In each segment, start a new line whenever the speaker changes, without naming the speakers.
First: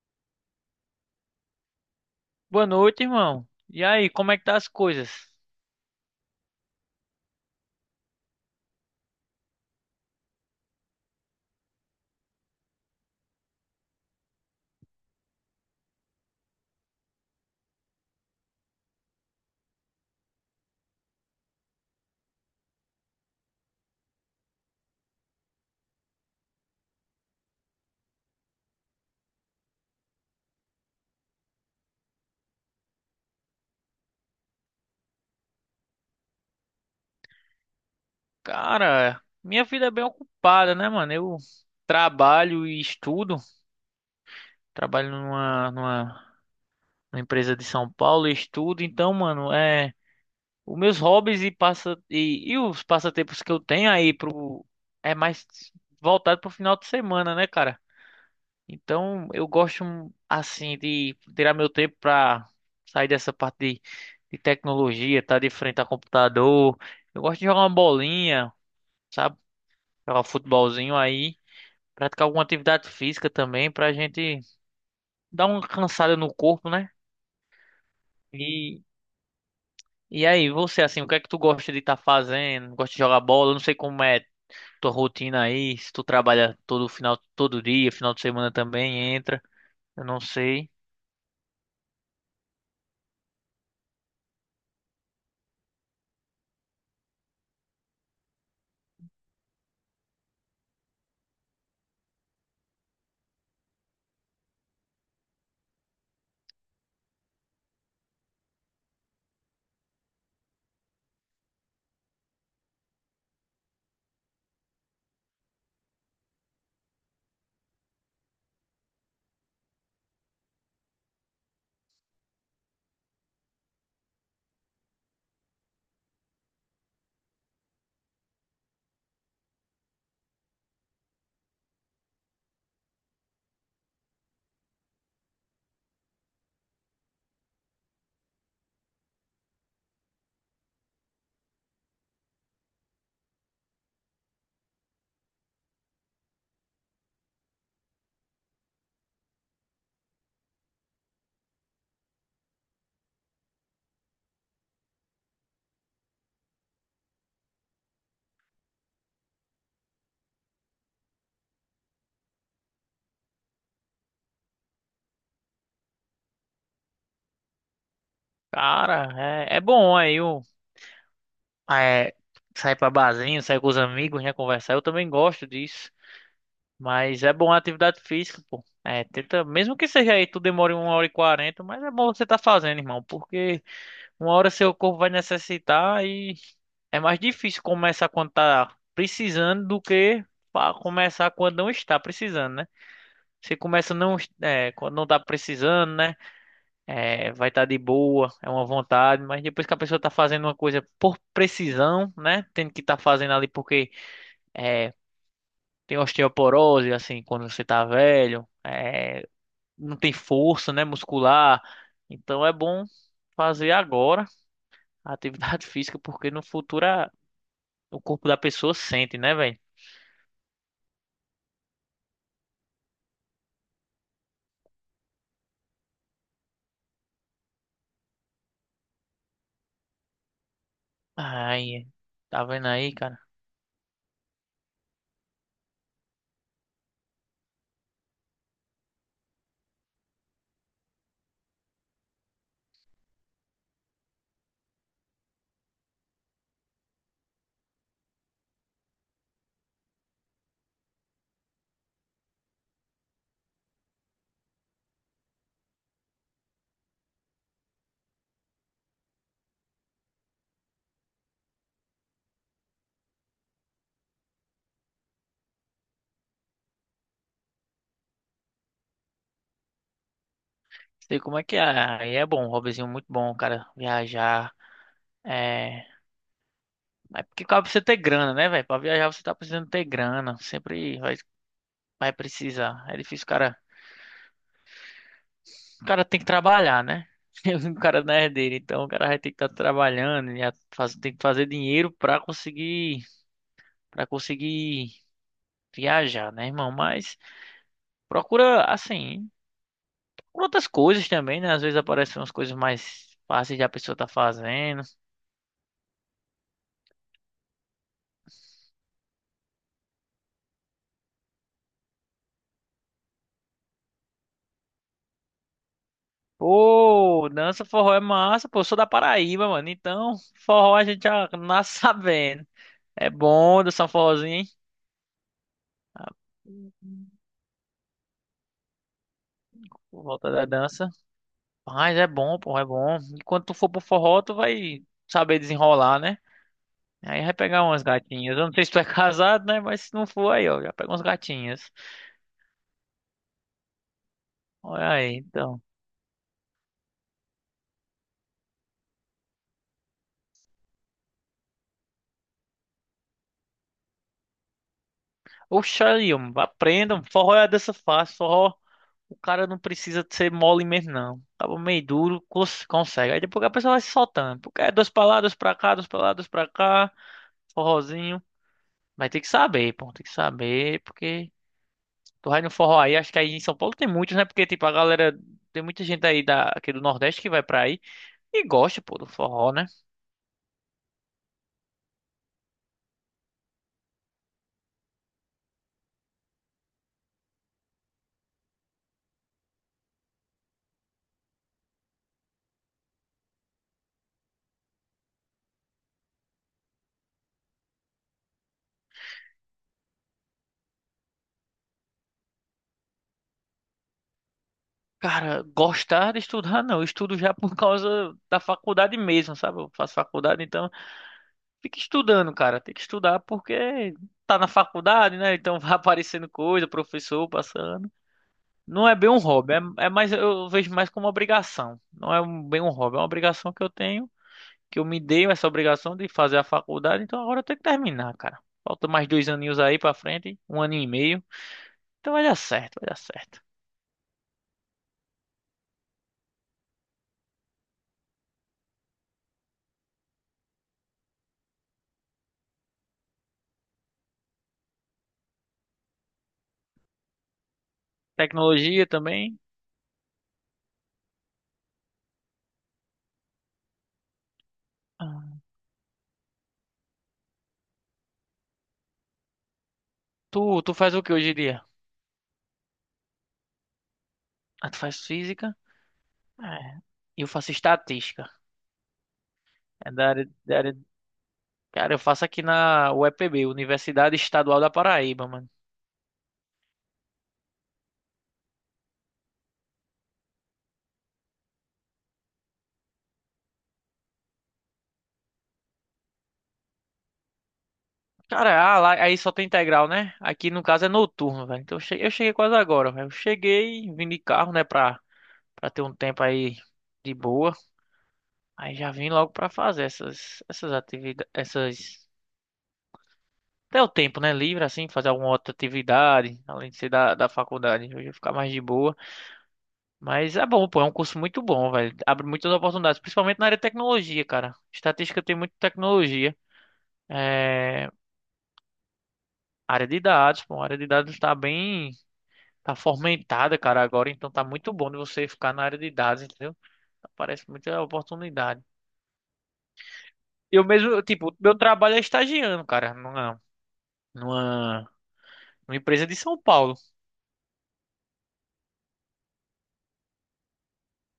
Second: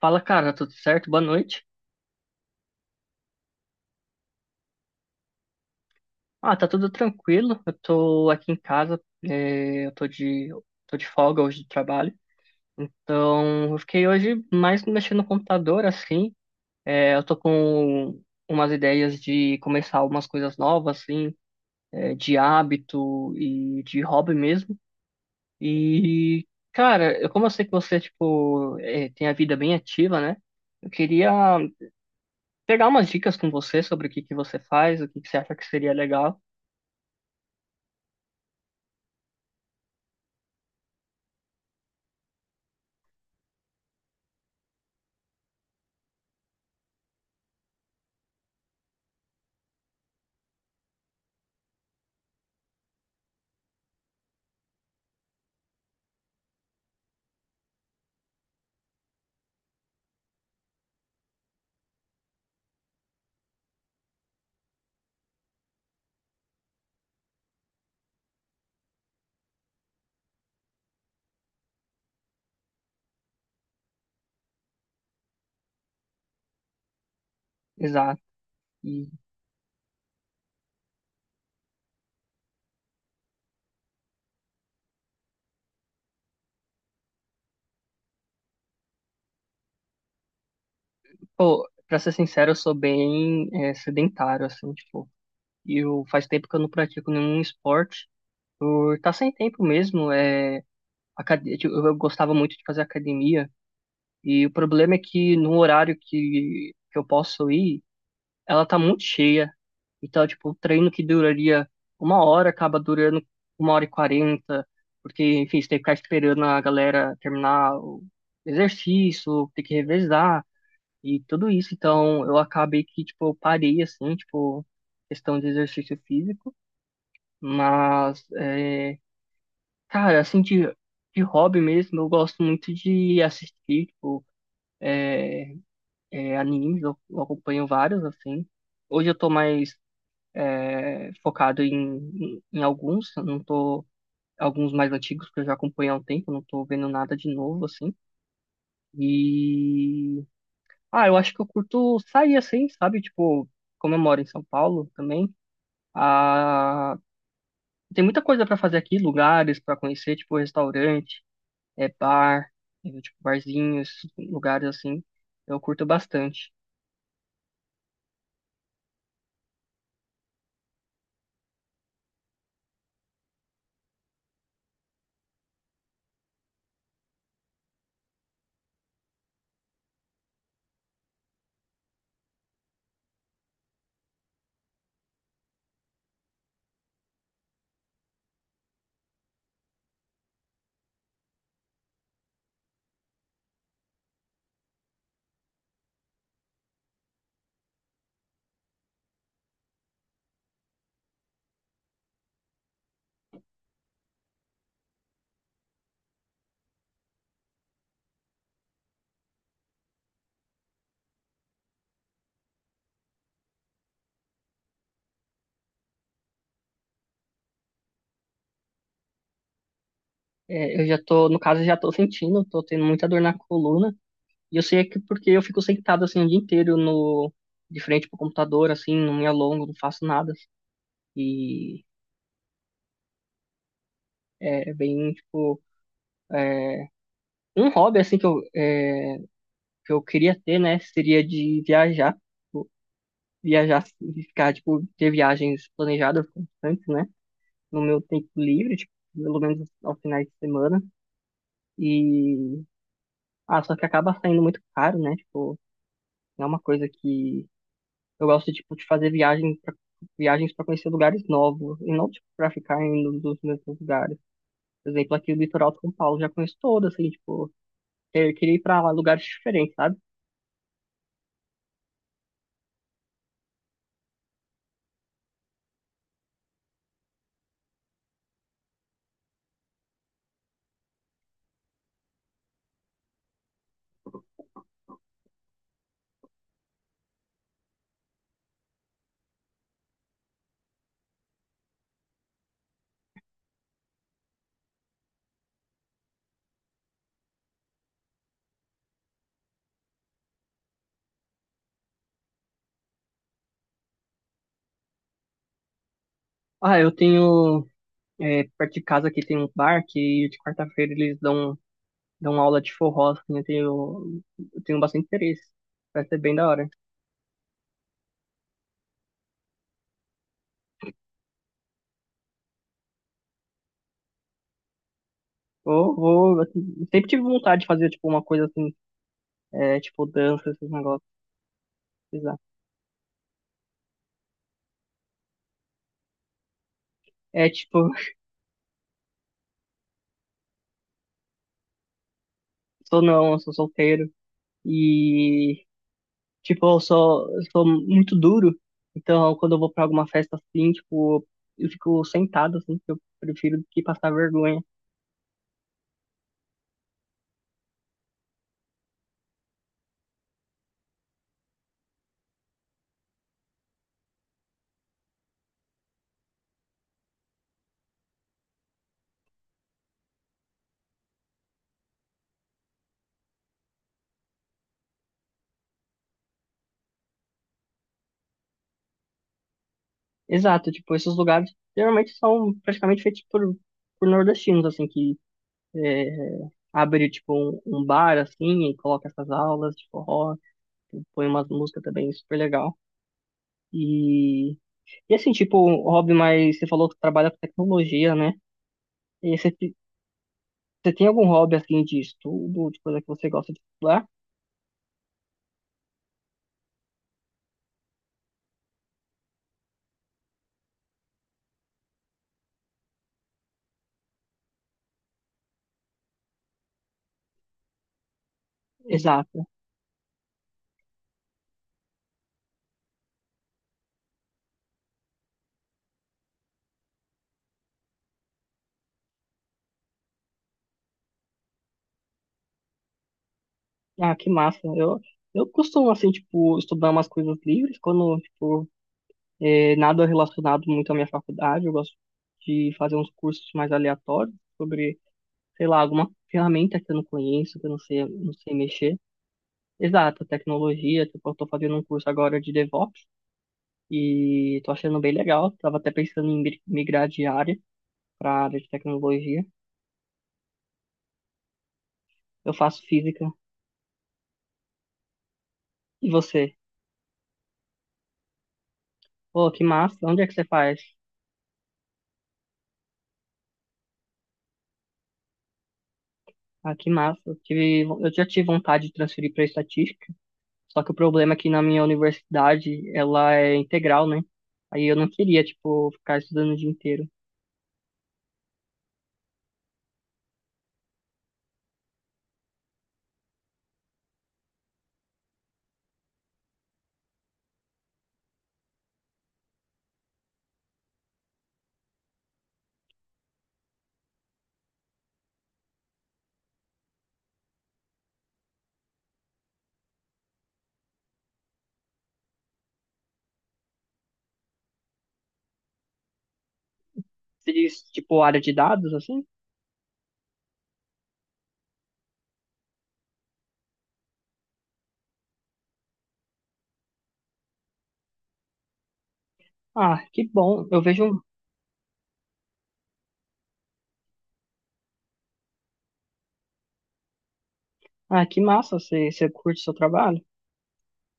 Fala, cara, tudo certo? Boa noite.
Boa noite, irmão. E aí, como é que tá as coisas?
Ah, tá tudo tranquilo. Eu tô aqui em casa, tô de folga hoje do trabalho. Então, eu fiquei hoje mais mexendo no computador, assim. Eu tô com umas ideias de começar algumas coisas novas, assim, de hábito e de hobby mesmo. E, cara, como eu sei que você, tipo, tem a vida bem ativa, né? Eu queria pegar umas dicas com você sobre o que que você faz, o que que você acha que seria legal.
Cara, minha vida é bem ocupada, né, mano? Eu trabalho e estudo. Trabalho numa empresa de São Paulo e estudo. Então, mano, é os meus hobbies e passa e os passatempos que eu tenho aí pro é mais voltado pro final de semana, né, cara? Então, eu gosto assim de tirar meu tempo para sair dessa parte de tecnologia, tá de frente a computador. Eu gosto de jogar uma bolinha, sabe? Jogar um futebolzinho aí, praticar alguma atividade física também pra gente dar uma cansada no corpo, né?
Exato.
E
E,
e aí, você assim, o que é que tu gosta de estar fazendo? Gosta de jogar bola? Eu não sei como é tua rotina aí, se tu trabalha todo final, todo dia, final de semana também entra. Eu não sei.
pô, pra ser sincero, eu sou bem sedentário, assim, tipo, eu faz tempo que eu não pratico nenhum esporte, por tá sem tempo mesmo, tipo, eu gostava muito de fazer academia, e o problema é que no horário que eu posso ir, ela tá muito cheia, então, tipo, o treino que duraria 1 hora acaba durando 1 hora e 40, porque, enfim, você tem que ficar esperando a galera terminar o exercício, tem que revezar, e tudo isso. Então, eu acabei que, tipo, eu parei, assim, tipo, questão de exercício físico. Mas, é, cara, assim, de hobby mesmo, eu gosto muito de assistir, tipo, animes. Eu acompanho vários, assim. Hoje eu tô mais focado em, em alguns. Eu Não tô... Alguns mais antigos que eu já acompanho há um tempo. Eu Não tô vendo nada de novo, assim. E... Ah, eu acho que eu curto sair, assim, sabe? Tipo, como eu moro em São Paulo também. Ah, tem muita coisa para fazer aqui, lugares para conhecer, tipo restaurante, é bar, é, tipo barzinhos, lugares assim. Eu curto bastante.
Cara, é bom aí. Ah, é, sair pra barzinho, sair com os amigos, né? Conversar. Eu também gosto disso. Mas é bom a atividade física, pô. É, tenta, mesmo que seja aí, tu demore 1 hora e 40, mas é bom você tá fazendo, irmão, porque uma hora seu corpo vai necessitar e é mais difícil começar quando tá precisando do que começar quando não está precisando, né? Você começa não, é, quando não tá precisando, né? É, vai estar de boa, é uma vontade, mas depois que a pessoa tá fazendo uma coisa por precisão, né? Tendo que estar fazendo ali porque é, tem osteoporose, assim, quando você tá velho, é, não tem força, né, muscular. Então é bom fazer agora a atividade física, porque no futuro o corpo da pessoa sente, né, velho?
É, eu já tô, no caso, eu já tô sentindo, tô tendo muita dor na coluna. E eu sei que porque eu fico sentado assim o dia inteiro no de frente pro computador, assim, não me alongo, não faço nada. E
Ai, tá vendo aí, cara?
é bem tipo é, um hobby assim que que eu queria ter, né? Seria de viajar. Viajar, e ficar, tipo, ter viagens planejadas constantes, né? No meu tempo livre, tipo, pelo menos aos finais de semana. E, ah, só que acaba saindo muito caro, né? Tipo, não é uma coisa que eu gosto, tipo, de viagens para conhecer lugares novos e não, tipo, pra ficar indo nos mesmos lugares. Por exemplo, aqui no litoral de São Paulo, já conheço todo, assim, tipo, eu queria ir pra lugares diferentes, sabe?
Sei como é que é. Aí é bom, um hobbyzinho muito bom, cara. Viajar. É, mas porque pra você ter grana, né, velho? Pra viajar você tá precisando ter grana. Vai precisar. É difícil, o cara. O cara tem que trabalhar, né? O cara não é herdeiro, então o cara vai ter que estar trabalhando e tem que fazer dinheiro pra conseguir para conseguir viajar, né, irmão? Mas procura assim, procura outras coisas também, né? Às vezes aparecem umas coisas mais fáceis de a pessoa tá fazendo.
Ah, perto de casa aqui tem um bar que de quarta-feira eles dão dar uma aula de forró, assim, eu tenho bastante interesse. Vai ser bem da hora.
Pô, dança forró é massa, pô, eu sou da Paraíba, mano. Então, forró a gente já nasce sabendo. É bom dançar um forrozinho, hein?
Vou, assim, sempre tive vontade de fazer, tipo, uma coisa assim,
Por
tipo,
volta da
dança, esses
dança.
negócios,
Mas é
sei
bom,
lá.
pô, é bom. E quando tu for pro forró, tu vai saber desenrolar, né? Aí vai
É,
pegar
tipo,
umas gatinhas. Eu não sei se tu é casado, né? Mas se não for, aí, ó, já pega umas gatinhas.
sou não, eu sou solteiro
Olha aí, então.
e, tipo, eu sou muito duro. Então, quando eu vou pra alguma festa assim, tipo, eu fico sentado, assim, porque eu prefiro do que passar vergonha.
Oxa, aí, ó, aprendam. Forró é a dança fácil. Forró, o cara não precisa ser mole mesmo, não. Acaba meio duro, consegue. Aí depois a pessoa vai se soltando. Porque é 2 pra lá, 2 pra cá, 2 pra lá, 2 pra cá. Forrozinho. Vai ter que saber, pô. Tem que saber, porque. Tu vai no forró aí, acho que aí em São Paulo tem muitos, né? Porque, tipo, a galera. Tem muita gente aí da, aqui do Nordeste que vai pra aí e gosta, pô, do forró, né?
Exato, tipo, esses lugares geralmente são praticamente feitos por nordestinos, assim, que é, abre um bar assim e coloca essas aulas de forró, põe umas músicas também super legal. E, e assim, tipo, um hobby mais, você falou que trabalha com tecnologia, né? E você tem algum hobby assim de estudo, de coisa que você gosta de estudar?
Cara, gostar de estudar, não. Eu estudo já por causa da faculdade mesmo, sabe? Eu faço faculdade, então fica estudando, cara. Tem que estudar porque tá na faculdade, né? Então vai aparecendo coisa, professor passando. Não é bem um
Exato.
hobby, é mais, eu vejo mais como uma obrigação. Não é bem um hobby, é uma obrigação que eu tenho. Que eu me dei essa obrigação de fazer a faculdade, então agora eu tenho que terminar, cara. Falta mais 2 aninhos aí pra frente, um aninho e meio. Então vai dar certo, vai dar certo.
Ah, que massa. Eu costumo assim, tipo, estudar umas coisas livres quando, tipo, nada relacionado muito à minha faculdade. Eu gosto de fazer uns cursos mais aleatórios sobre, sei lá, alguma ferramenta que eu não conheço, que eu não sei, não sei
Tecnologia
mexer.
também.
Exato, tecnologia. Tipo, eu tô fazendo um curso agora de DevOps e tô achando bem
Ah,
legal. Tava até pensando em migrar de área para área de tecnologia.
tu faz o que hoje em dia?
Eu faço física.
Ah, tu faz física?
E você?
É. Eu faço estatística.
Pô, que
É
massa. Onde é que você
da área...
faz?
Cara, eu faço aqui na UEPB, Universidade Estadual da Paraíba, mano.
Ah, que massa. Eu já tive vontade de transferir para estatística, só que o problema é que na minha universidade ela é integral, né? Aí eu não queria, tipo, ficar estudando o dia inteiro.
Cara, ah, lá, aí só tem integral, né? Aqui no caso é noturno, velho. Então eu cheguei quase agora, velho. Eu cheguei, vim de carro, né, pra, pra ter um tempo aí de boa. Aí já vim logo pra fazer essas atividades, essas... Até o tempo, né? Livre, assim, fazer alguma outra atividade, além de ser da faculdade. Hoje eu ia ficar mais de boa. Mas é bom, pô, é um curso muito bom, velho. Abre muitas oportunidades, principalmente na área de tecnologia, cara. Estatística tem muita tecnologia.
Você diz,
É...
tipo, área de dados, assim?
Área de dados, pô, a área de dados tá bem... Tá fomentada, cara, agora. Então tá muito bom de você ficar na área de dados, entendeu? Aparece muita oportunidade.
Ah, que
Eu
bom. Eu
mesmo,
vejo.
tipo, meu trabalho é estagiando, cara. Não é... Numa Uma empresa de São Paulo.
Ah, que massa. Você curte o seu trabalho?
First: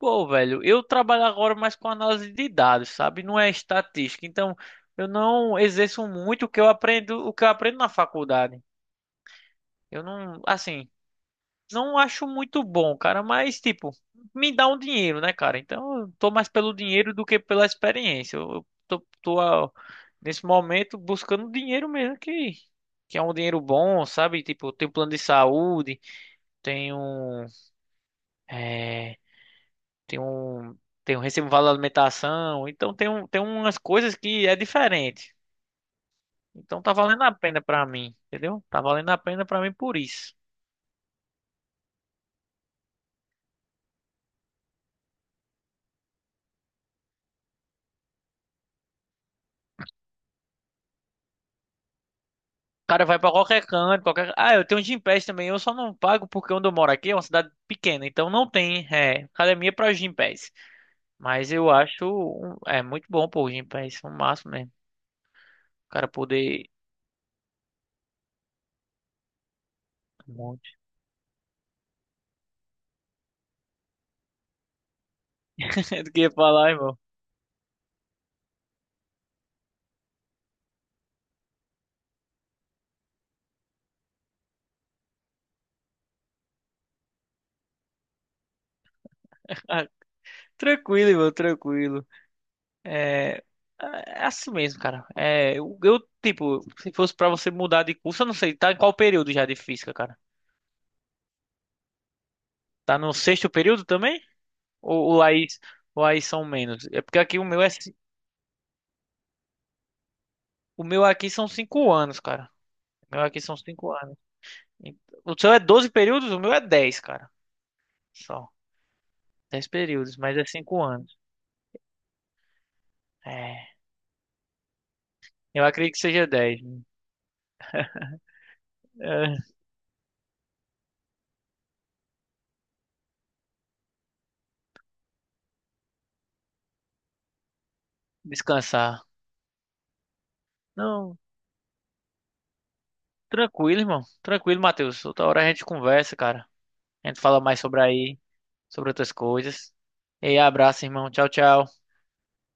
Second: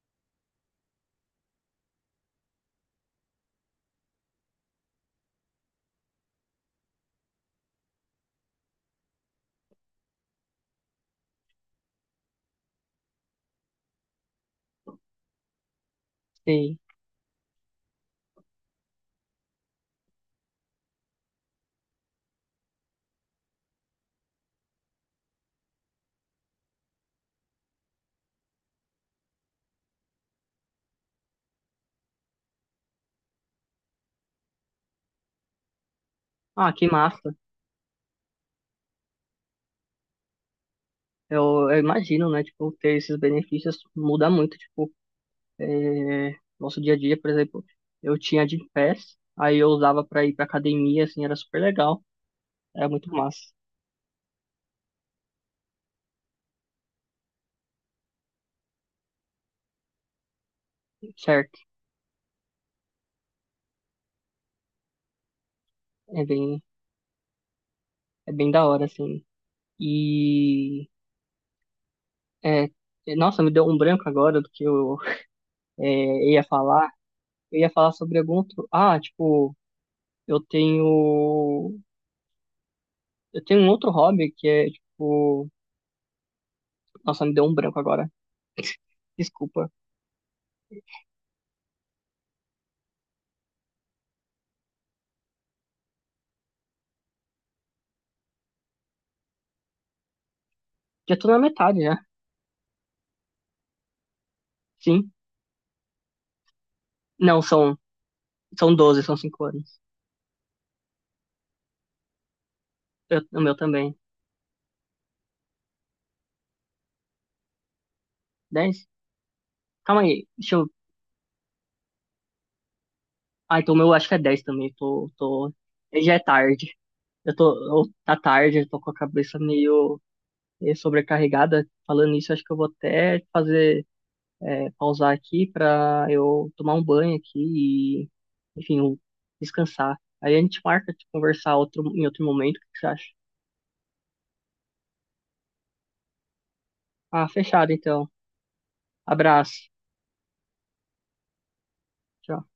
Pô, velho, eu trabalho agora mais com análise de dados, sabe? Não é estatística. Então, eu não exerço muito o que eu aprendo, o que eu aprendo na faculdade. Eu não, assim, não acho muito bom, cara, mas tipo, me dá um dinheiro, né, cara? Então, eu tô mais pelo
Sim.
dinheiro do que pela experiência. Tô nesse momento buscando dinheiro mesmo que é um dinheiro bom, sabe? Tipo, eu tenho plano de saúde, tenho eh, tem um, tem um recibo de vale alimentação, então tem umas coisas que é diferente.
Ah,
Então
que
tá valendo a
massa.
pena pra mim, entendeu? Tá valendo a pena pra mim por isso.
Eu imagino, né? Tipo, ter esses benefícios muda muito, tipo, nosso dia a dia, por exemplo, eu tinha Gympass, aí eu usava pra ir pra academia, assim, era super legal, era
O cara
muito
vai pra
massa,
qualquer canto, qualquer... Ah, eu tenho Gympass também, eu só não pago porque onde eu moro aqui é uma cidade pequena, então não tem é, academia pra Gympass. Mas
certo?
eu acho é muito bom pô, o Gympass, um máximo mesmo. O cara
É bem,
poder...
é bem da hora, assim.
Um monte.
E, é, nossa, me deu um branco agora do que
Do que ia
ia
falar,
falar.
irmão?
Eu ia falar sobre algum outro. Ah, tipo, eu tenho, eu tenho um outro hobby que é, tipo, nossa, me deu um branco agora. Desculpa.
Ah, tranquilo, irmão, tranquilo. É, é é assim mesmo, cara. É, eu, tipo, se fosse pra você mudar de curso, eu não sei, tá em qual período já de física, cara?
Já tô na metade, já.
Tá no sexto período também?
Sim.
Ou, ou aí, ou aí são menos? É porque aqui
Não,
o meu é,
são, são 12, são 5 anos.
o meu aqui são 5 anos, cara. O meu
O
aqui
meu
são cinco
também.
anos. E- O seu é 12 períodos, o meu é 10, cara. Só.
10?
dez
Calma
períodos,
aí,
mas é
deixa eu.
5 anos.
Ah,
É,
então o meu acho que é 10 também. Tô...
eu acredito que
Já é
seja 10.
tarde. Eu tô. Tá tarde, eu tô com a
É,
cabeça meio sobrecarregada. Falando isso, acho que eu vou até fazer. Pausar aqui pra eu tomar um banho aqui e. Enfim, eu
descansar.
descansar. Aí a gente marca de
Não,
conversar outro, em outro momento. O que que você acha?
tranquilo, irmão. Tranquilo, Matheus. Outra hora a gente conversa, cara. A gente
Ah,
fala mais
fechado
sobre
então.
aí, sobre outras
Abraço.
coisas. E aí, abraço, irmão. Tchau, tchau.
Tchau.